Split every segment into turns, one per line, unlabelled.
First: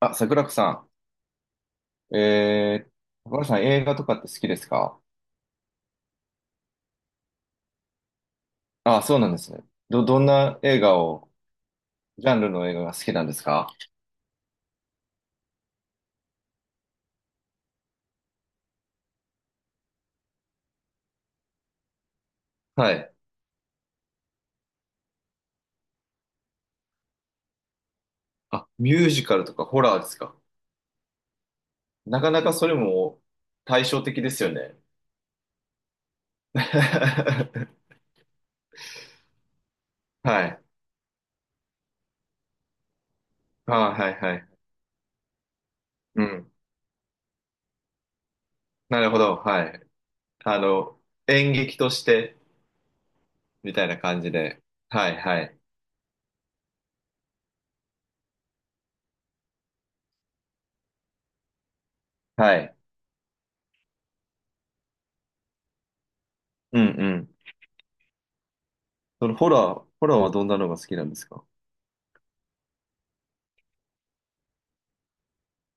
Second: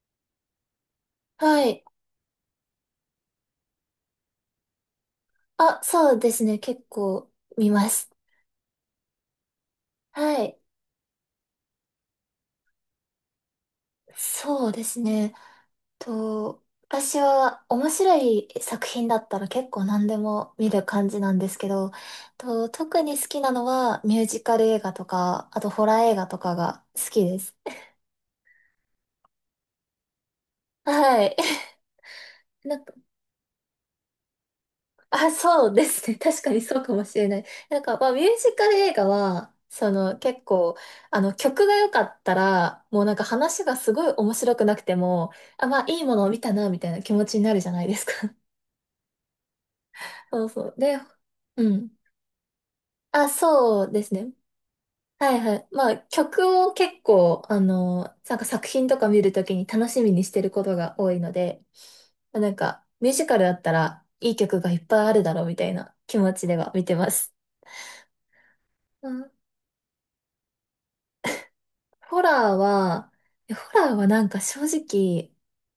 あ、桜子さ
はい。
ん。桜子さん映画とかって好きですか？
あ、そうですね。結構見ます。
あ、そうなんですね。ど、どん
は
な
い。
映画を、ジャンルの映画が好きなんですか？
そうですね。と、私は面白い作品だったら結構何でも見る感じなんですけど、
は
特
い。
に好きなのはミュージカル映画とか、あとホラー映画とかが好きです。
あ、ミュージカルとかホラーですか？
はい。
なかなか それ
なんか、
も対照的ですよね。
あ、そうですね。確かに そうかもしれない。な
は
んか、まあ、ミュージカル映画は、結
い。
構、曲が良かったら、もうなんか話が
あ、
すご
は
い
い
面
はい。
白くなくても、あ、まあ、いいもの
う
を見
ん。
たな、みたいな気持ちになるじゃないですか。
なるほど。はい。
そう
あ
そう。
の、
で、
演
う
劇と
ん。
して、
あ、
み
そ
たい
う
な
です
感じ
ね。
で。はい
はい
は
は
い。
い。まあ、曲を結構、なんか作品とか見るときに楽しみにしてることが多いので、まあなん
はい。
か、ミュージカルだったら、いい曲がいっぱいあるだろう、みたいな気持ちでは
う
見
ん
てま
うん。
す。
そのホラーはどんなのが好きなんですか？
ホラーは、いやホラーはなんか正直、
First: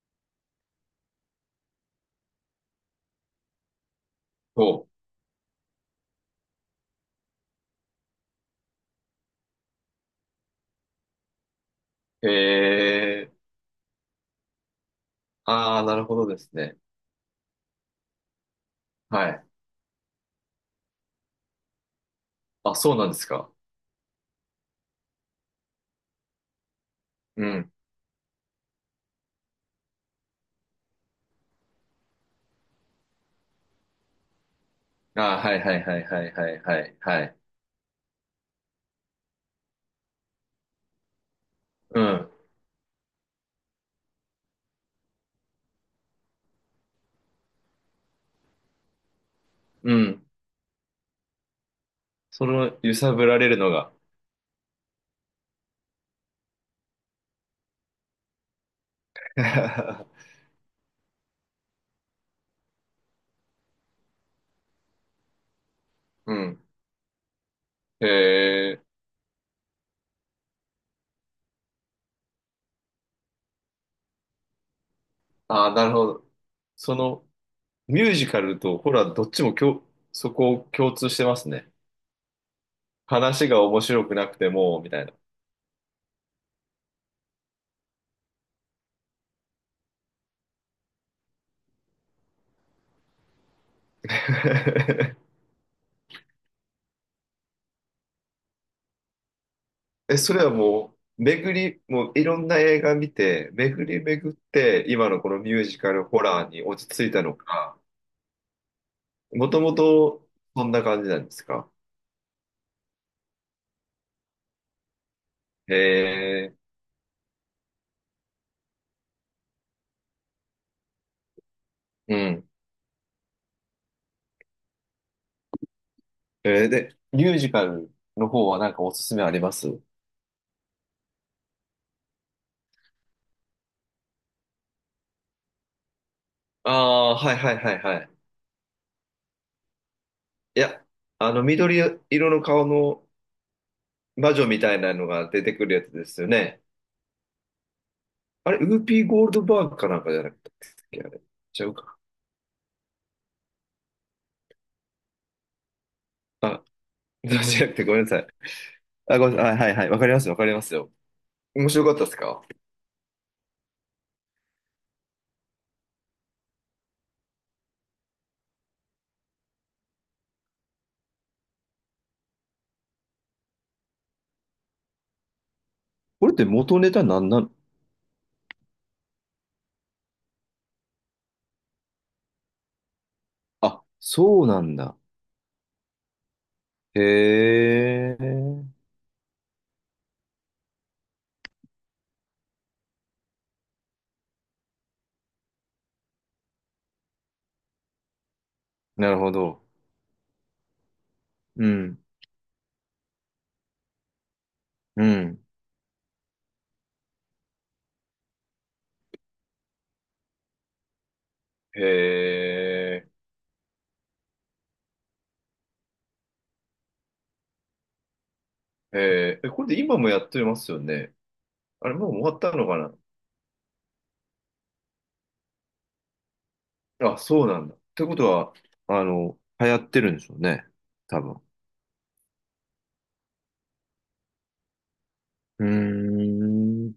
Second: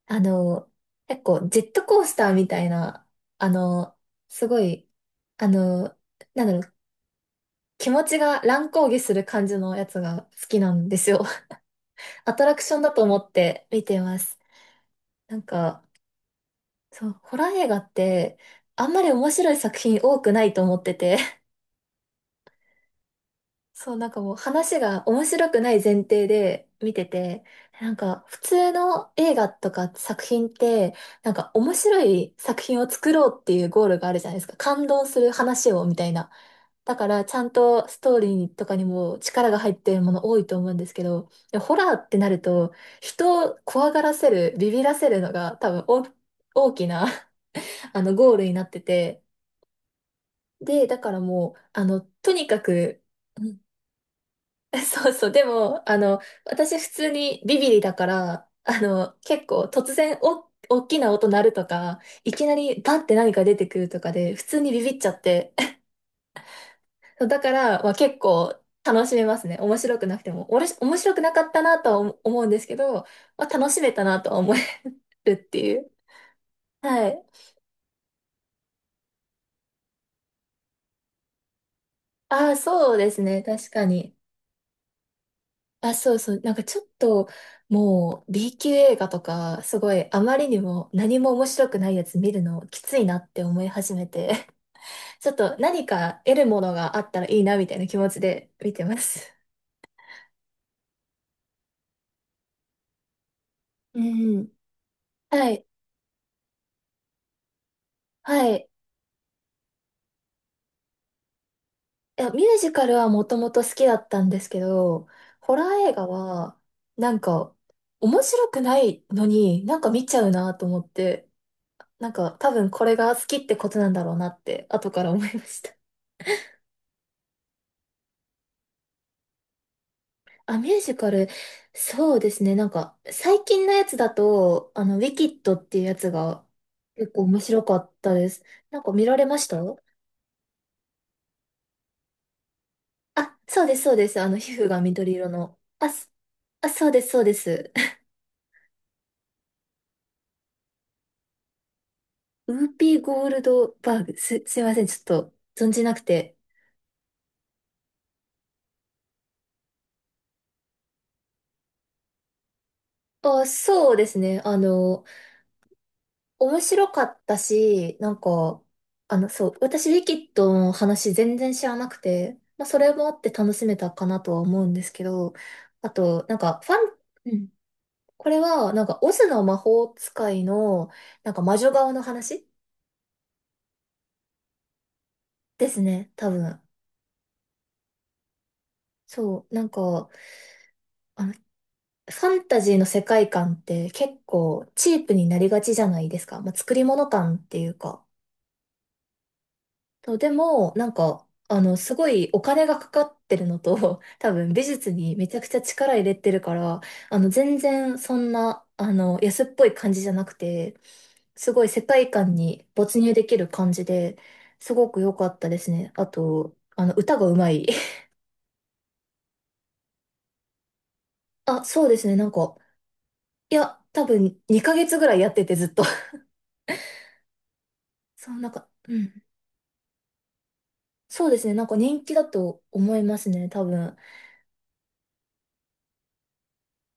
あの、結構ジェットコースターみたいな、あの、すご
お、
い、あの、なんだろう、気持ちが乱高下する感じのやつが好きなんですよ。
へ
アトラクションだと思っ
え。
て見てます。なん
あ
か、
あ、なるほどですね。
そう、ホラー映画って、あんまり面
はい。
白い作品多くないと思ってて、
あ、そうなんですか。
そう、なんかもう話が面白くない前提で見てて、
うん。
なんか普通の映画とか作品って、なんか面白い作品を作ろうっていうゴールがあるじゃないですか。感動する
ああ、はい
話
はい
をみ
はい
たい
は
な。
いはいは
だ
い
か
は
らち
い。
ゃんとストーリーとかにも力が入ってるもの多いと思うんですけど、でホラー
う
ってな
ん。
ると、人を怖がらせる、ビビらせるのが多分大きな ゴールになってて、
うん。
で、だからもう、と
そ
にか
の揺
く、
さぶられるのが。
そうそう。でも、私普通にビビリだから、結構突然 大きな音鳴るとか、いきなりバンって何か出てくるとかで、普通にビビっちゃって。
うん。
そうだから、まあ、結構
へえ。
楽しめますね。面白くなくても。おもし面白くなかったなとは思うんですけど、まあ、楽しめたなとは思えるって
ああ、
い
な
う。
るほど。そ
はい。
のミュージカルとホラーどっちもそこを共通してますね。
ああ、そうですね。
話が
確
面
か
白
に。
くなくても、みたいな。
あ、そうそう。なんかちょっと、もう B 級映画とか、すごいあまりにも何も面白くないやつ見るのきついなって思い始めて、ちょっ と何か得るものがあったらいいなみたいな気持ちで見てます。
え、それはもう、もういろんな映画見て、巡
う
り巡っ
ん。
て、今のこの
は
ミュー
い。
ジカルホラーに落ち着いたのか、
はい。
もともと、そんな感じなんですか？
いや、ミュージカルはもともと好きだったんですけど、ホラー
へ
映画
え、
は、なんか、面白くないのになんか見ちゃうなと思って、なん
う
か
ん。
多分これが好きってことなんだろうなって、後から思いました。
で、ミュージカルの方はなんかおすすめあります？
あ、ミュージカル、そうですね。なんか、最近のやつだと、ウィキッドっていうやつが結
ああ
構
ー、はい
面
はい
白
は
か
い
っ
はい。
たです。なんか見られました？
いや、あの、緑色の顔の
あ、そうです、そうです。
魔女
皮
み
膚
た
が
いなの
緑色
が出て
の。
くるや
あ、
つですよね。
あ、そうです、そうです。
あれ、ウーピーゴールドバーグかなんかじゃなかったっけあれ。ちゃうか。
ウーピーゴールドバーグ。すいません、ちょっと存じなくて。
あ、じゃなくてごめんなさい。あ、ごめんなさい。はいはいはい。わかりますよわかりますよ。面白かったですか？
あ、そうですね。面白かったし、なんか、そう、私、ウィキッドの話全然知らなくて、まあ、それもあって楽しめたかなとは思うんですけど、あと、
これ
な
っ
ん
て
か、ファ
元ネ
ン、
タなん
う
な
ん、
の？
これは、なんか、オズの魔法使いの、なんか、魔女側の話
あ、そうなんだ。
ですね、多分。
へえ。
そう、なんか、あの、ファンタジーの世界観って結構チープになりがちじゃないですか。まあ、作り物感っていうか。
なるほど。
そう、でも、なんか、
う
す
ん、
ごいお金がかかってるのと、多分美術
う
にめちゃ
ん。
くちゃ力入れてるから、全然そんな、安っぽい感じじゃなくて、すごい世
へ
界観に没
え、
入できる感じで、すごく良かったですね。あと、歌がうまい。
へえ、これで今もやってますよね。
あ、そ
あ
う
れ、
です
もう
ね、
終
なん
わった
か、
のか
いや、多分2ヶ月ぐらいやっててずっと。
な。あ、そうなんだ。ってこと
そう、なん
は、
か、う
あ
ん。
の、流行ってるんでしょうね。多
そうで
分。
すね、なんか人気だと思いますね、多分。
うーん。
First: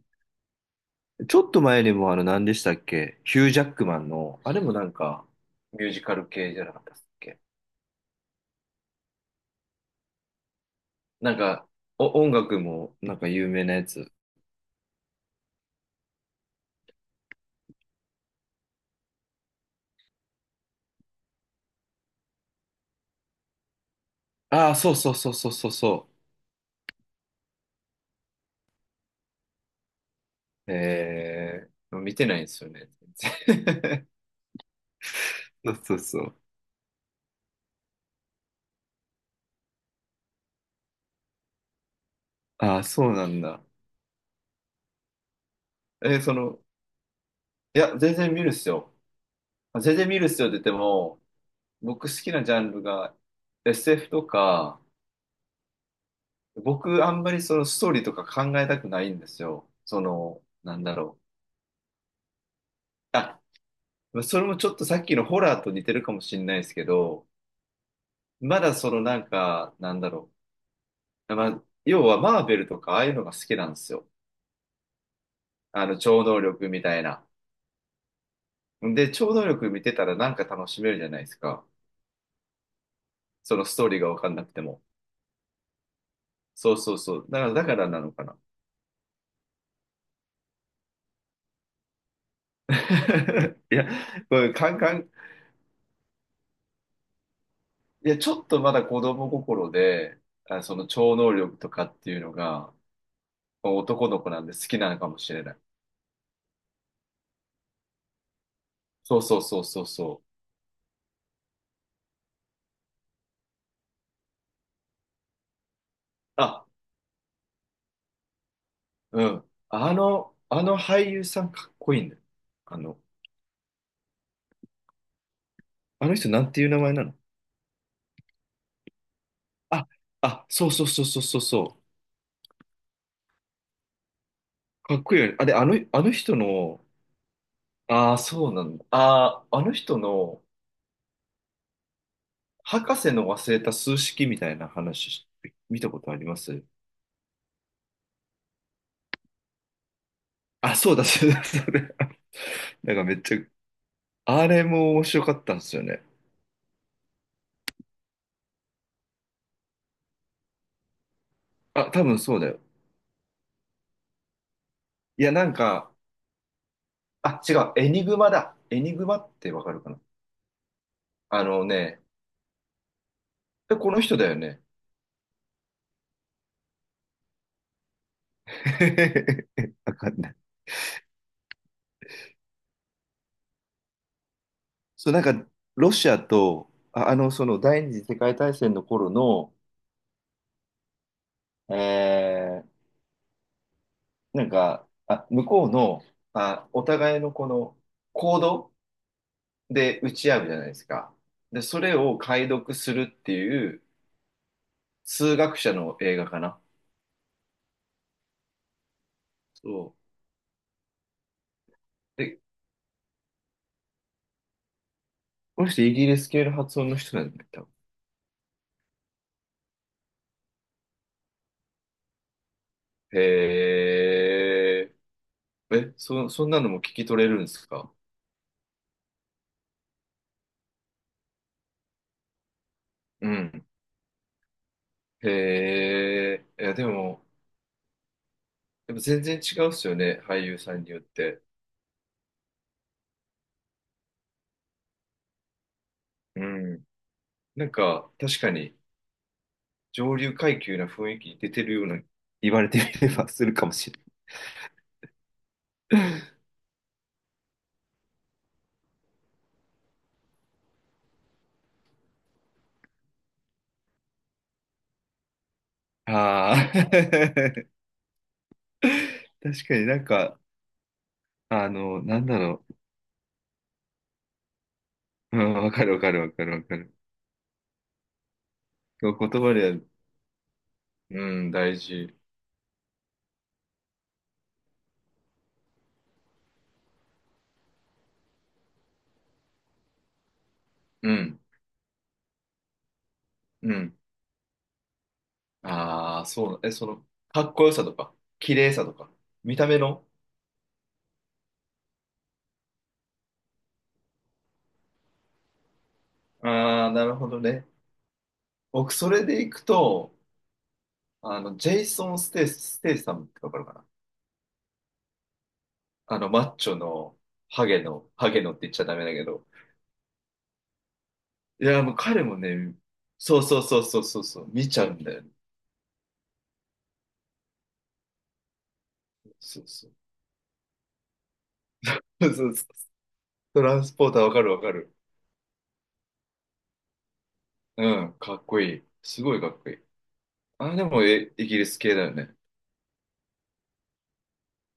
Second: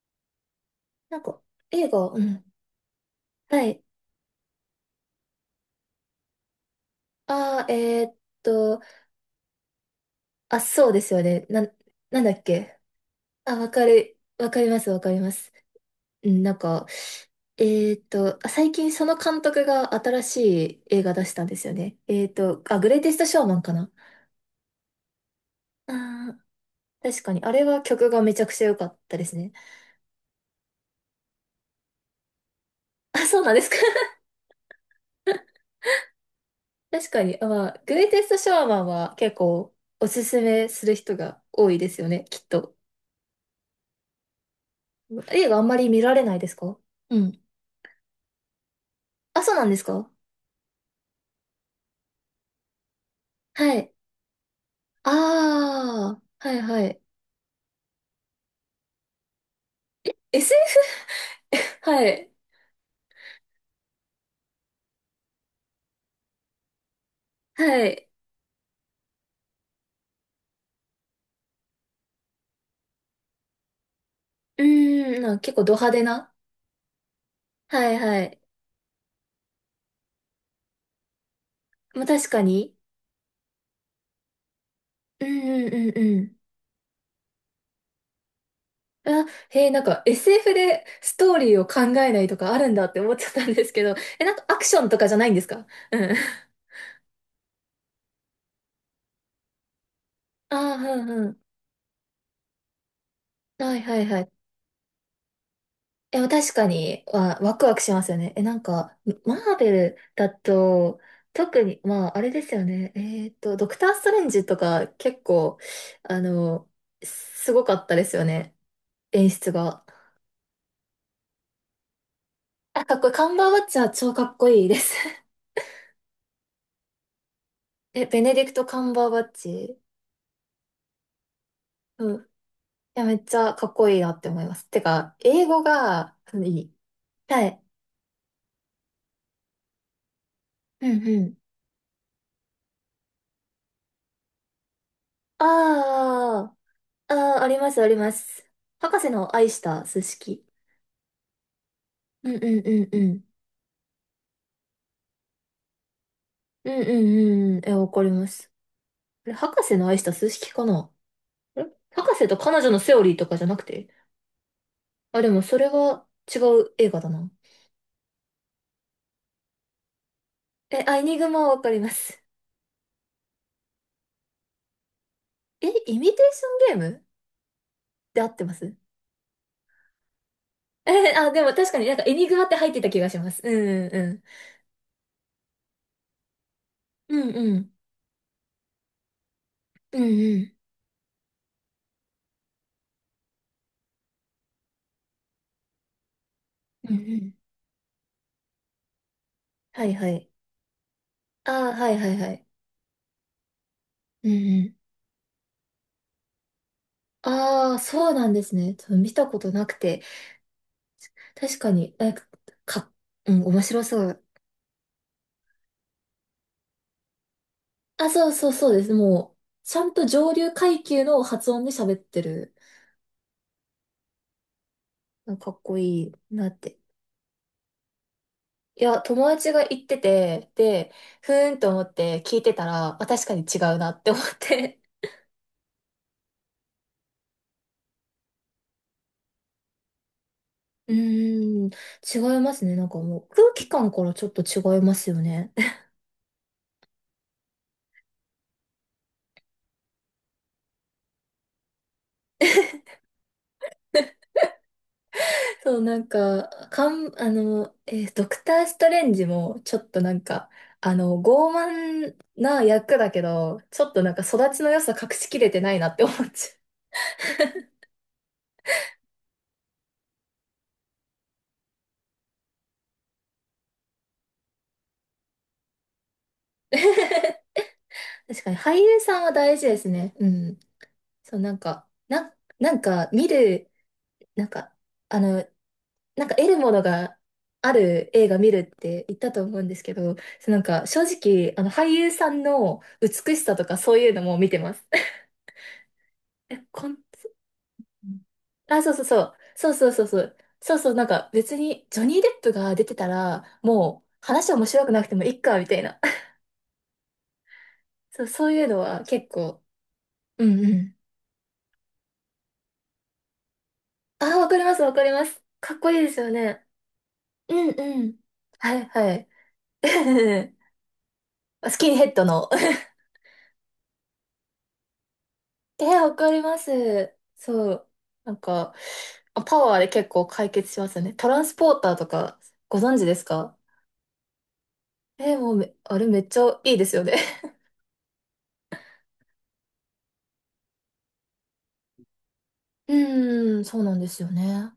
なん
ち
か、
ょっと前
映
に
画、
もあ
う
の
ん。
何でしたっけヒュージ
は
ャッ
い。
クマンの、あれもなんかミュージカル系じゃなかったっけ？
ああ、と、あ、そうですよ
なん
ね。
か、
なんだ
音
っ
楽
け。
もなんか有
あ、
名
わ
なや
か
つ。
る、わかります、わかります。うん、なんか、えあ最近その監督が新しい映画出したんですよね。あ、グレイテストショーマンかな。
ああ、そうそうそうそうそうそ
ああ、確かに。あれは曲がめちゃくちゃ良かったですね。
う。見てないんですよね。
あ、そうなんですか。
そうそうそう。
確かに。あ、まあ、グレイテストショーマンは結構おすすめする人が多いですよね、きっと。
ああ、そうなんだ。
映画あんまり見られ
そ
ないです
の、
か？うん。
いや、全然見るっすよ。
あ、そうなんで
あ
す
全然
か？
見るっすよって言っても、僕好きなジャンルが
はい。
SF とか、
ああ、はいはい。
僕あんまりそのストーリーとか考えたくないんですよ。その、なんだろ
SF？ はい。
う。あ、それもちょっとさっきのホラーと似てるかもしれないですけど、
はい。
まだそのなんか、なんだろう。まあ、要はマーベルとかああいうのが好きなんですよ。
うーん、なんか結構ド
あ
派
の、
手
超
な。
能力みたいな。
はいはい。
で、超能力見てたらなんか楽しめるじゃないですか。
まあ確かに。
そのストーリーがわかんなくても。
うんうんうんうん。
そうそうそう。だからなのかな。
あ、へえ、なんか SF でストーリーを考えないとかあるんだって思っちゃったんで す
い
け
や、
ど、え、なん
こ
か
れ、
アク
カ
シ
ン
ョン
カ
とか
ン、
じゃないんですか？うん。
いや、ちょっとまだ子供心で、
あ
あ、
あ、
その
うん
超
う
能
ん。
力とかっていうのが、
はいはい
男の
は
子
い。
なんで好きなのかもしれない。
え、確かに、ワクワクしますよね。え、なんか、
そうそう
マー
そう
ベ
そう
ル
そ
だ
う。
と、特に、まあ、あれですよね。ドクター・ストレンジとか、結構、あ
あ、
の、すごかったですよね。
う
演
ん。
出が。
あの俳優さんかっこいいんだよ。あ
あ、かっ
の、
こいい。カンバーバッチは超かっこいいです。
あの、人なんていう名前なの？
え、ベネディクト・カンバーバッチ。
あ、あ、そうそうそうそうそうそう。
うん。いや、めっちゃかっこいいなって思います。て
かっこ
か、
いいよね。あ、
英
で、
語
あの、あの
が、
人
いい。
の、
はい。
ああ、そうなんだ。ああ、あの人の、
うんうん。
博士の忘れた数式みたいな話、見たことありま
あ
す？
あ、ああ、あります、あります。博士の愛した数式。
あ、そうだ、そうだ、そうだ。
うんうんうん
なん
う
かめっち
ん。
ゃ、あれも面白かったんですよね。
うんうんうん。え、わかります。あれ、博士の愛した数式かな？あれ
あ、多
博
分
士と
そうだ
彼
よ。
女のセオリーとかじゃなくて？あ、
い
で
や、
も
なん
それ
か、
は違う映画だな。
あ、違う、エニグマだ。エニグマってわかるかな？
え、アイニグマ
あ
はわ
の
かりま
ね、
す。
この人だよね。
え、イミテーションゲームで合ってます
わかんない。
え、あ、でも確かになんかエニグマって入ってた気がします。うんうん
そう、なんか、ロシアと、あ、
う
あ
ん。
の、
うん
そ
う
の
ん。
第二次世界大戦の頃の、
うんうん。
えー、なんか、あ、向こうの、あ、お
うんう
互いの
ん。
この、行動
はい
で
は
打
い。
ち合うじゃないですか。で、
ああ、
そ
は
れ
いは
を
いはい。
解読するっていう、
うんうん。
数学者の映画かな。
ああ、そうなんですね。ちょっと見たことなく
そ
て。確かに、え、
う
か、うん、面白そう。
この人イギリス系の発音の人なんだよ多分。
あ、そうそうそうです。もう、ちゃんと上流階級の発音で喋ってる。
へえ。
なんかかっこ
え、
いい
そ、
な
そん
っ
なの
て。
も聞き取れるんですか？
いや、友達が言ってて、で、ふーんと思って聞いてたら、あ、確
う
かに違
ん。
うなって思って。
へえ。いや、でも、やっぱ全然違うっすよね、俳優さん に
う
よって。
ーん、違いますね。なんかもう空気感からちょっと違いますよね。
うん。なんか、確かに、上流階級な雰囲気出てるような、言われてみればするかもしれ
そう、
な
なん
い。
か、ドクター・ストレンジも、ちょっとなんか、傲慢な役だけど、ちょっとなんか育ちの良さ隠しきれてないなって 思っちゃ
あ
う。
あ。確かになんか、あの、なんだろう。うん、わかるわかるわかるわかる。
確かに俳優
言
さんは
葉
大事
で
で
は
すね。うん。
う
そう、
ん、
なん
大
か、
事。
なんか見る、なんか、あの、なんか得るものがある映画見るって言ったと思うんですけど、そうなんか正
うん、
直、あの俳優さんの美しさと
う
かそ
ん。
ういうのも見てます。
ああ、そ
え、
うだ。その、かっこよさとか、綺麗
あ、
さ
そう
と
そう
か、
そう。
見た
そう
目
そうそう
の。
そう。そうそう、なんか別にジョニー・デップが出てたら、もう話面白くなくてもいいか、みたいな。
ああ、なるほどね。
そう、そういうの
僕、
は
それ
結
でいく
構。
と、
うんうん。
あの、ジェイソン・ステイさんってわかるかな？
あ、わかります、わかります。かっこいいで
あ
す
の、
よ
マッ
ね。
チョの、
う
ハ
ん
ゲ
う
の、
ん。
ハゲのって言
は
っちゃ
い
ダメだ
は
け
い。
ど。い
ス
や、
キ
も
ン
う
ヘッ
彼
ド
も
の。
ね、そうそうそうそうそう、そう見ちゃうんだよね。
えわかります。そう。なんか、パ
そう
ワーで
そう。
結構解決しますよね。トランスポーターと
そう
か、
そうそう
ご存知ですか？
トランスポーターわかるわかる。
えもうめ、あれめっちゃいいですよね。
うん、かっこいい。すごいかっこいい。あ、でも、イギリス系だよね。
うーん、そうなんですよね。